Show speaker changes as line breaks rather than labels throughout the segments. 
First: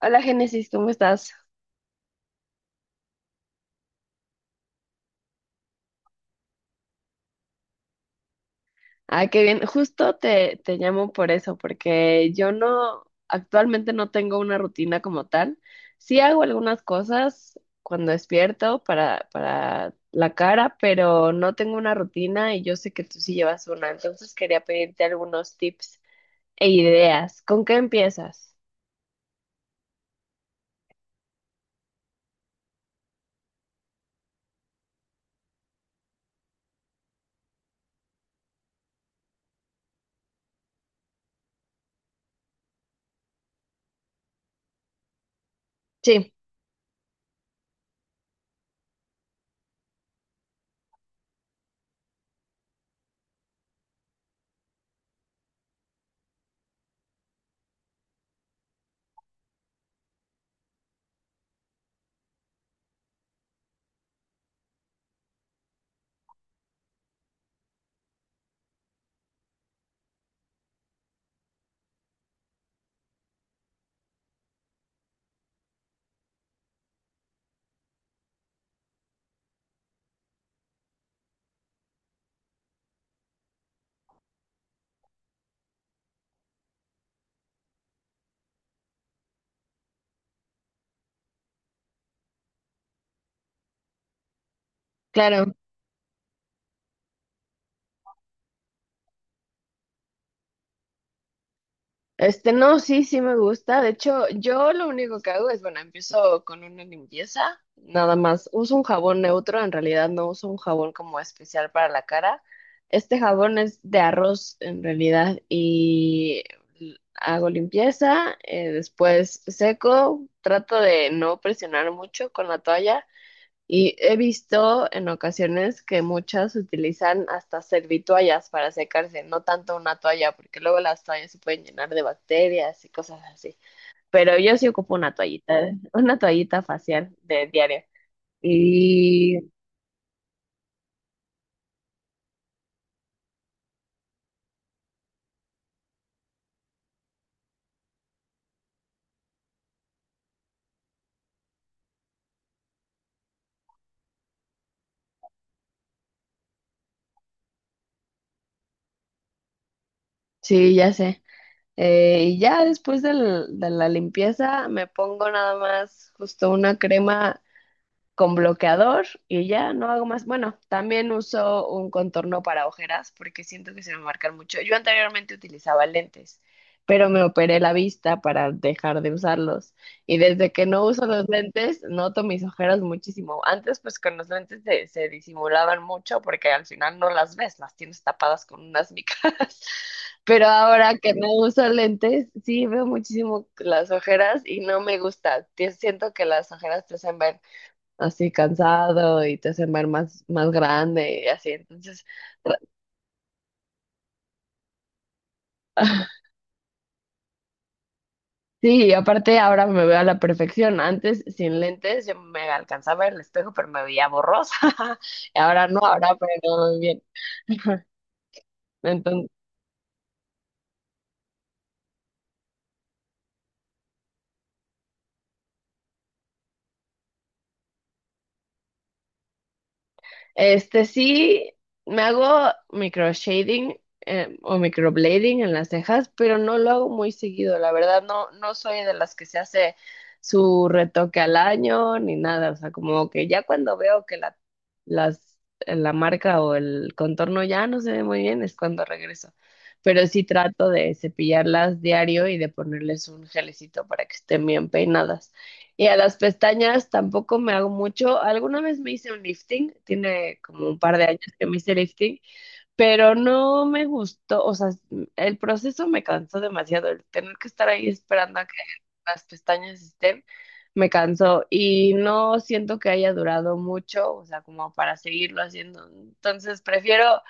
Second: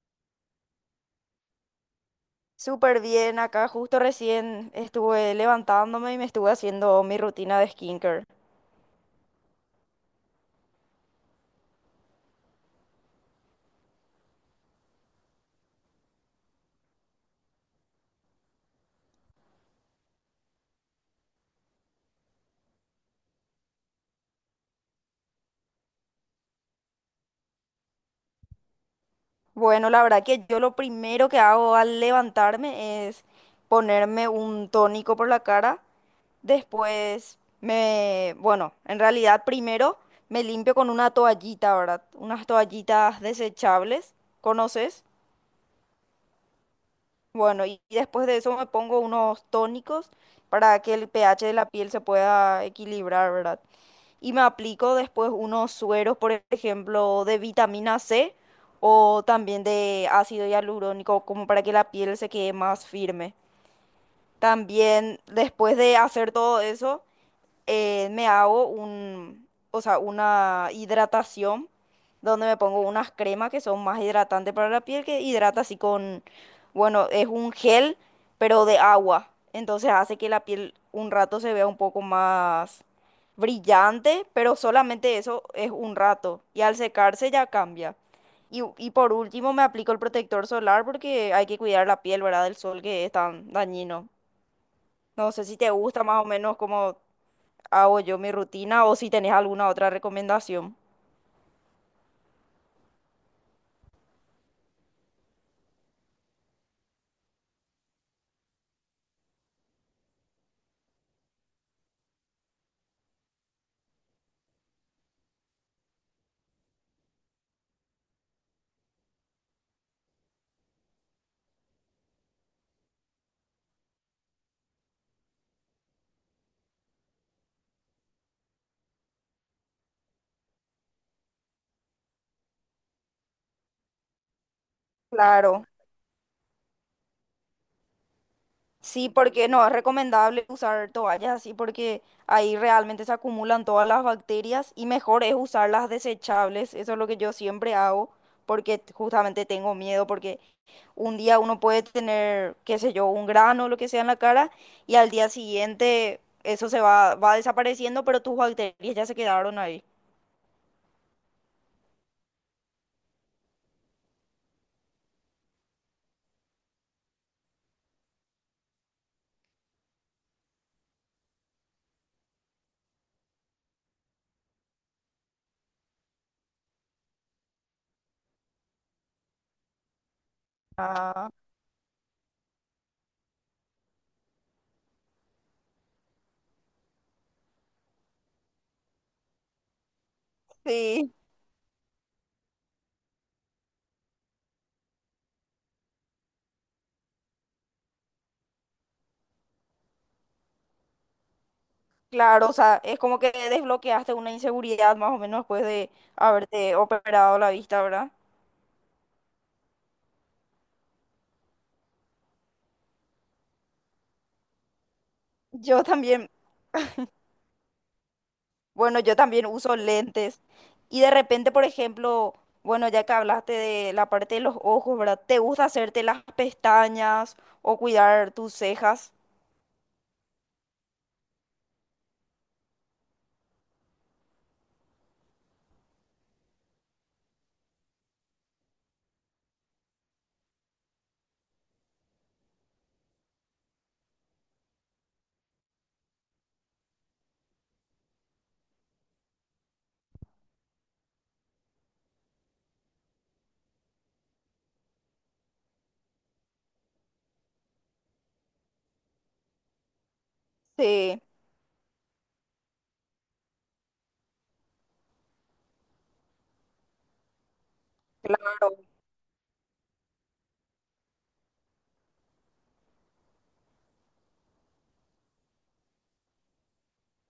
Hola Génesis, ¿cómo estás?
Súper bien, acá justo recién estuve levantándome y me estuve haciendo mi rutina de skincare.
Ah, qué bien. Justo te llamo por eso, porque yo no, actualmente no tengo una rutina como tal. Sí hago algunas cosas cuando despierto para la cara, pero no tengo una rutina y yo sé que tú sí llevas una, entonces quería pedirte algunos tips e ideas. ¿Con qué empiezas?
Bueno, la verdad que yo lo primero que hago al levantarme es ponerme un tónico por la cara. Después bueno, en realidad primero me limpio con una toallita, ¿verdad? Unas toallitas desechables, ¿conoces?
Sí,
Bueno, y después de eso me pongo unos tónicos para que el pH de la piel se pueda equilibrar, ¿verdad? Y me aplico después unos sueros, por ejemplo, de vitamina C o también de ácido hialurónico, como para que la piel se quede más firme. También después de hacer todo eso, me hago o sea, una hidratación donde me pongo unas cremas que son más hidratantes para la piel, que hidrata así con, bueno, es un gel, pero de agua. Entonces hace que la piel un rato se vea un poco más brillante, pero solamente eso es un rato. Y al secarse ya cambia. Y por último me aplico el protector solar porque hay que cuidar la piel, ¿verdad? Del sol que es tan dañino. No sé
claro.
si te gusta más o menos como hago yo mi rutina o si tenés alguna otra recomendación.
Este, no, sí, sí me gusta. De hecho, yo lo único que hago es, bueno, empiezo con una limpieza, nada más. Uso un jabón neutro, en realidad no uso un jabón como especial para la cara. Este jabón es de arroz, en realidad, y hago limpieza, después seco, trato de no presionar mucho con la toalla y he visto en ocasiones que muchas utilizan hasta servitoallas para secarse, no tanto una toalla, porque luego las toallas se pueden llenar de bacterias y cosas así. Pero yo sí ocupo una toallita,
Claro,
una toallita facial de diario.
sí, porque
Y
no es recomendable usar toallas así porque ahí realmente se acumulan todas las bacterias y mejor es usar las desechables. Eso es lo que yo siempre hago porque justamente tengo miedo porque un día uno puede tener, qué sé yo, un grano o lo que sea en la cara y al día siguiente eso se va, va desapareciendo, pero tus bacterias ya se quedaron ahí.
sí, ya sé. Y ya de la limpieza me pongo nada más justo una crema con bloqueador y ya no hago más. Bueno, también uso un contorno para ojeras porque siento que se me marcan mucho. Yo anteriormente utilizaba lentes, pero me operé la vista para dejar de usarlos. Y desde que no uso los
Ah,
lentes, noto mis ojeras muchísimo. Antes, pues con los lentes se disimulaban mucho porque al final no las ves, las tienes tapadas con unas micas. Pero ahora que
sí.
no uso lentes, sí veo muchísimo las ojeras y no me gusta. Siento que las ojeras te hacen ver así cansado y te hacen ver más, más grande y así. Entonces,
Claro, o
tra-
sea, es como que desbloqueaste una inseguridad más o menos después de haberte operado la vista, ¿verdad?
sí, y aparte ahora me veo a la perfección. Antes, sin lentes, yo me alcanzaba el espejo, pero me veía borrosa. Y ahora no,
Yo
ahora
también,
pero me veo bien.
bueno, yo
Entonces,
también uso lentes y de repente, por ejemplo, bueno, ya que hablaste de la parte de los ojos, ¿verdad? ¿Te gusta hacerte las pestañas o cuidar tus cejas?
este sí, me hago micro shading o microblading en las cejas, pero no lo hago muy seguido, la verdad no, no soy de las que se hace su retoque al año ni nada, o sea, como que ya cuando veo que las, la marca o el contorno ya no se ve muy bien es cuando regreso, pero sí trato de cepillarlas diario y de ponerles un gelecito para que estén bien peinadas. Y a las pestañas tampoco me hago mucho. Alguna vez me hice un lifting, tiene como un par de años
Sí,
que me hice lifting, pero no me gustó, o sea, el proceso me cansó demasiado, el tener que estar ahí esperando a que
claro,
las pestañas estén, me cansó y no siento que haya durado mucho, o sea, como para seguirlo haciendo. Entonces prefiero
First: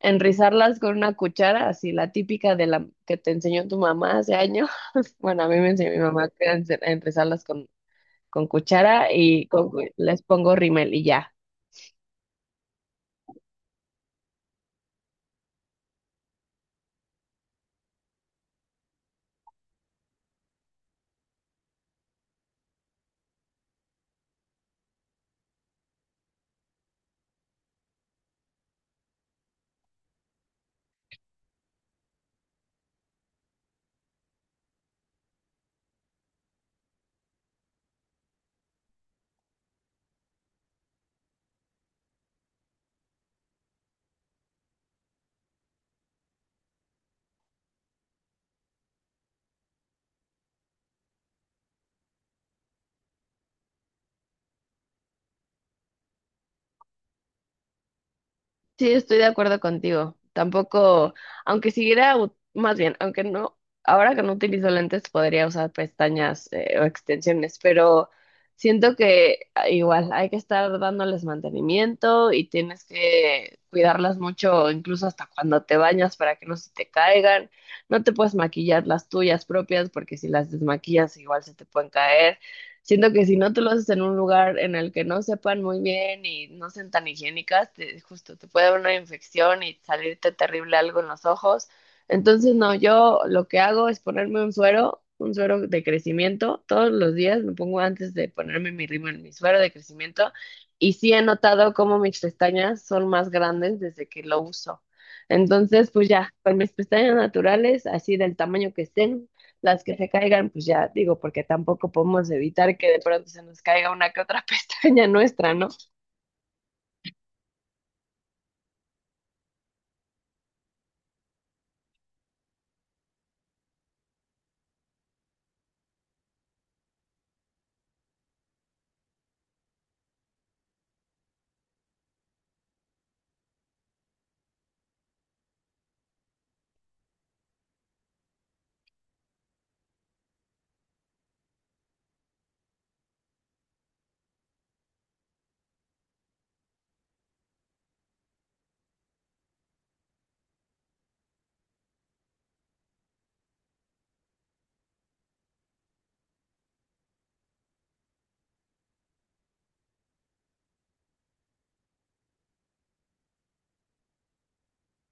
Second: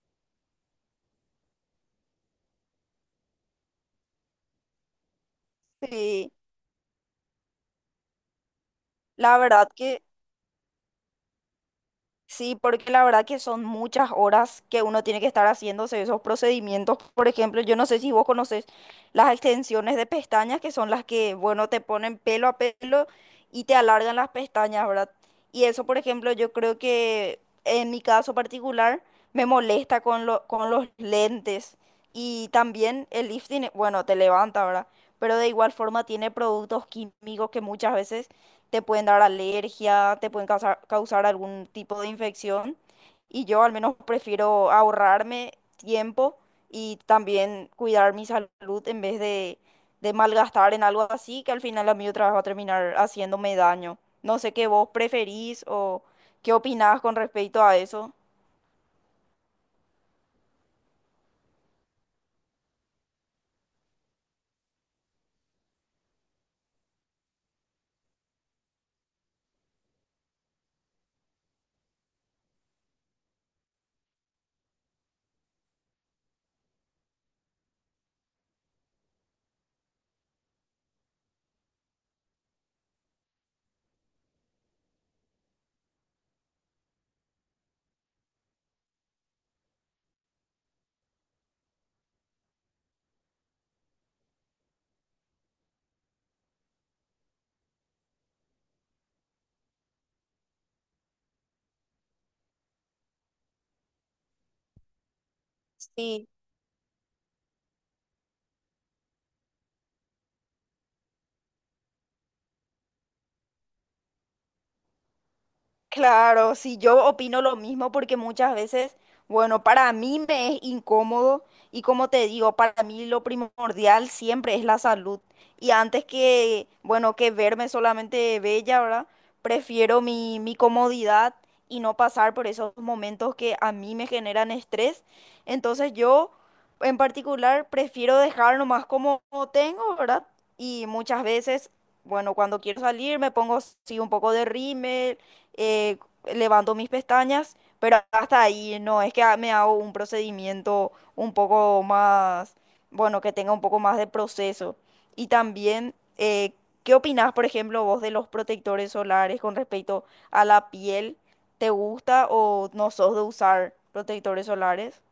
enrizarlas con una cuchara, así la típica de la que te enseñó tu mamá hace años. Bueno, a mí me enseñó mi mamá
sí.
que era enrizarlas con cuchara
La
y
verdad
con
que
les pongo rímel y ya.
sí, porque la verdad que son muchas horas que uno tiene que estar haciéndose esos procedimientos. Por ejemplo, yo no sé si vos conoces las extensiones de pestañas, que son las que, bueno, te ponen pelo a pelo y te alargan las pestañas, ¿verdad? Y eso, por ejemplo, yo creo que en mi caso particular me molesta con los lentes. Y también el lifting, bueno, te levanta, ¿verdad? Pero de igual forma tiene productos químicos que muchas veces te pueden dar alergia, te pueden causar algún tipo de infección. Y yo al menos prefiero ahorrarme tiempo y también cuidar mi salud en vez de malgastar en algo así que al final a mí otra vez va a terminar haciéndome daño. No sé qué vos preferís o qué opinás con respecto a eso.
Sí, estoy de acuerdo contigo. Tampoco, aunque siguiera, más bien, aunque no, ahora que no utilizo lentes podría usar pestañas o extensiones, pero siento que ah, igual hay que estar dándoles mantenimiento y tienes que cuidarlas mucho, incluso hasta cuando te bañas para que no se te caigan. No te puedes maquillar las tuyas propias porque si las desmaquillas igual se te pueden caer. Siento que si no tú lo haces en un lugar en el que no sepan muy bien y no sean tan higiénicas, justo te puede dar una infección y salirte terrible algo en los ojos. Entonces, no, yo lo que hago es ponerme un suero de crecimiento. Todos los días me pongo antes de ponerme mi rímel, mi suero de crecimiento. Y sí he notado cómo mis pestañas son más grandes desde que lo uso. Entonces, pues
Sí.
ya, con mis pestañas naturales, así del tamaño que estén, las que se caigan, pues ya digo, porque tampoco podemos evitar que de pronto se nos caiga una que otra pestaña nuestra, ¿no?
Claro, sí, yo opino lo mismo porque muchas veces, bueno, para mí me es incómodo y como te digo, para mí lo primordial siempre es la salud. Y antes que, bueno, que verme solamente bella, ¿verdad? Prefiero mi comodidad y no pasar por esos momentos que a mí me generan estrés. Entonces yo, en particular, prefiero dejar nomás como tengo, ¿verdad? Y muchas veces, bueno, cuando quiero salir me pongo sí un poco de rímel, eh, levanto mis pestañas, pero hasta ahí no, es que me hago un procedimiento un poco más, bueno, que tenga un poco más de proceso. Y también, ¿qué opinás, por ejemplo, vos de los protectores solares con respecto a la piel? ¿Te gusta o no sos de usar protectores solares?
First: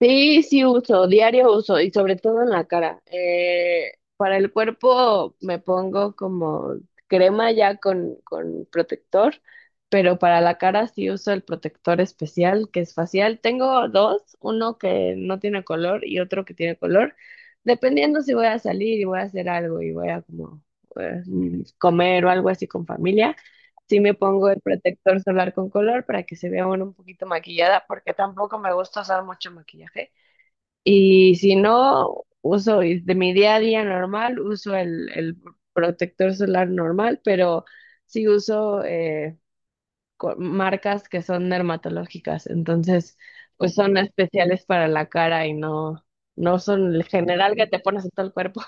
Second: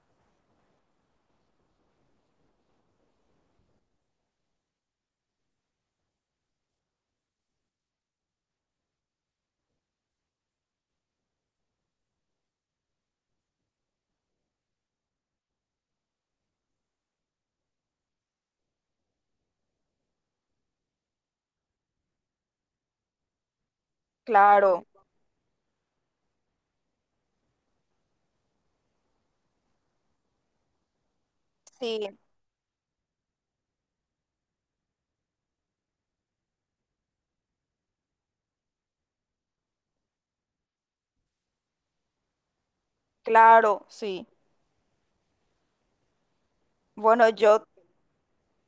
Sí, sí uso, diario uso y sobre todo en la cara. Para el cuerpo me pongo como crema ya con protector, pero para la cara sí uso el protector especial que es facial. Tengo dos, uno que no tiene color y otro que tiene color, dependiendo si voy a salir y voy a hacer algo y voy a como comer o algo así con familia. Sí me pongo el
Claro,
protector solar con color para que se vea uno un poquito maquillada, porque tampoco me gusta usar mucho maquillaje. Y si
sí,
no, uso y de mi día a día normal, uso el protector solar normal, pero sí uso marcas que son dermatológicas, entonces pues
claro,
son
sí.
especiales para la cara y no, no son el
Bueno,
general
yo
que te pones en todo el cuerpo.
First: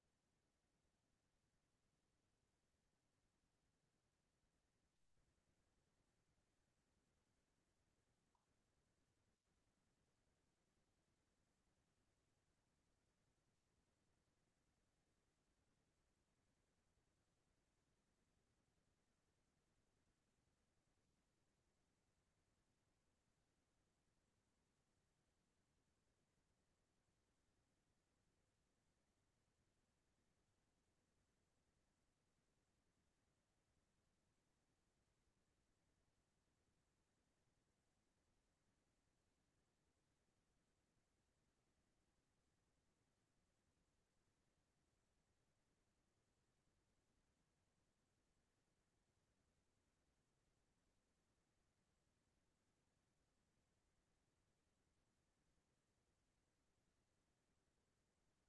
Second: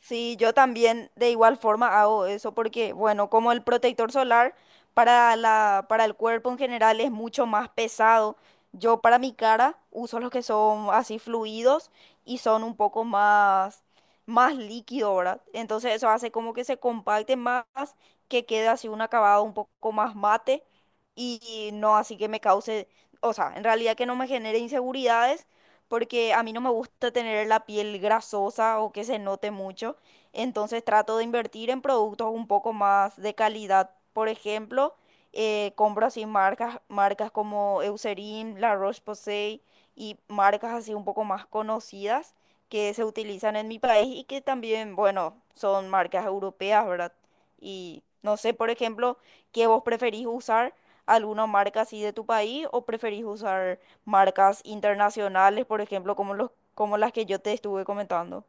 sí, yo también de igual forma hago eso porque, bueno, como el protector solar para para el cuerpo en general es mucho más pesado, yo para mi cara uso los que son así fluidos y son un poco más, más líquido, ¿verdad? Entonces eso hace como que se compacte más, que quede así un acabado un poco más mate y no así que me cause, o sea, en realidad que no me genere inseguridades porque a mí no me gusta tener la piel grasosa o que se note mucho, entonces trato de invertir en productos un poco más de calidad. Por ejemplo, compro así marcas como Eucerin, La Roche-Posay y marcas así un poco más conocidas que se utilizan en mi país y que también, bueno, son marcas europeas, ¿verdad? Y no sé, por ejemplo, ¿qué vos preferís usar? ¿Alguna marca así de tu país o preferís usar marcas internacionales, por ejemplo, como como las que yo te estuve comentando.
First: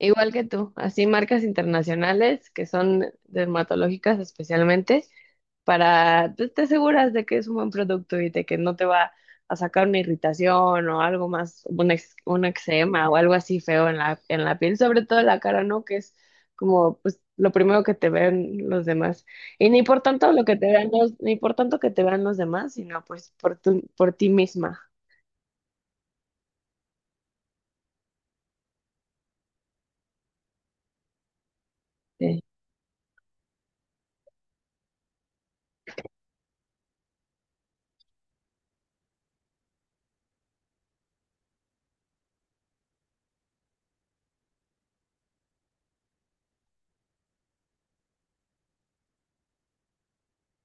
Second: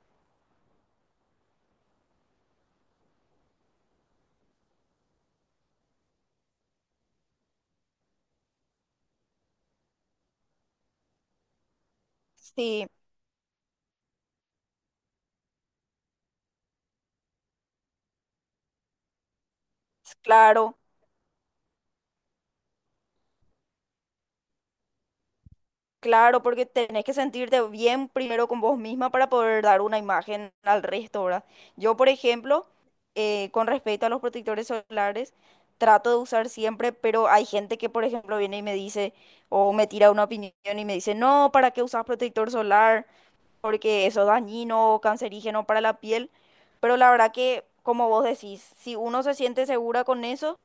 Igual que tú, así marcas internacionales que son dermatológicas especialmente, para, pues, te aseguras de que es un buen producto y de que no te va a sacar una irritación o algo más, un
Sí,
eczema o algo así feo en la piel, sobre todo en la cara, ¿no? Que es como, pues, lo primero que te ven los demás. Y ni por tanto lo que te
claro,
vean los, ni por tanto que te vean los demás, sino pues por por ti misma.
claro, porque tenés que sentirte bien primero con vos misma para poder dar una imagen al resto, ¿verdad? Yo, por
eh,
ejemplo, con respecto a los protectores solares, trato de usar siempre, pero hay gente que, por ejemplo, viene y me dice, o me tira una opinión y me dice, no, ¿para qué usas protector solar? Porque eso es dañino, cancerígeno para la piel. Pero la verdad que, como vos decís, si uno se siente segura con eso,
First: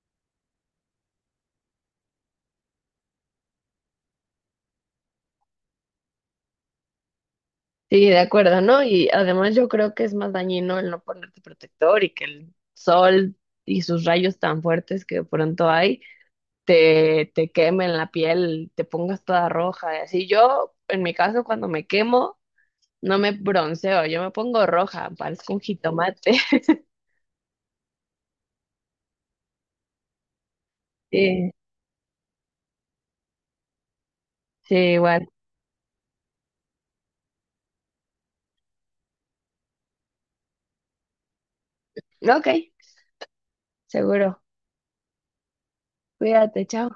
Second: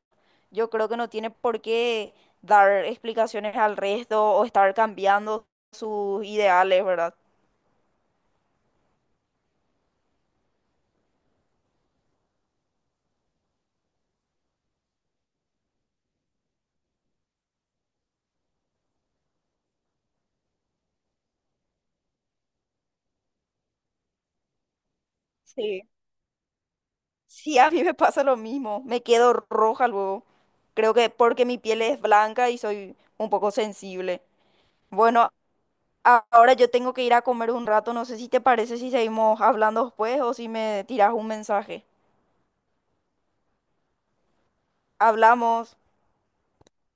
yo creo que no tiene por qué dar explicaciones al resto o estar cambiando sus ideales, ¿verdad?
Sí, de acuerdo, ¿no? Y además yo creo que es más dañino el no ponerte protector y que el sol y sus rayos tan fuertes que de pronto hay te quemen la piel, te pongas toda roja. Y así yo, en mi caso, cuando me quemo, no me bronceo, yo me pongo roja, parezco un
Sí.
jitomate.
Sí, a mí me pasa lo mismo, me quedo roja luego. Creo que porque
Sí,
mi piel es blanca y soy un poco sensible.
sí, igual.
Bueno, ahora yo tengo que ir a comer un rato, no sé si te parece si seguimos hablando después o si me tiras un mensaje.
Ok, seguro.
Hablamos.
Cuídate, chao.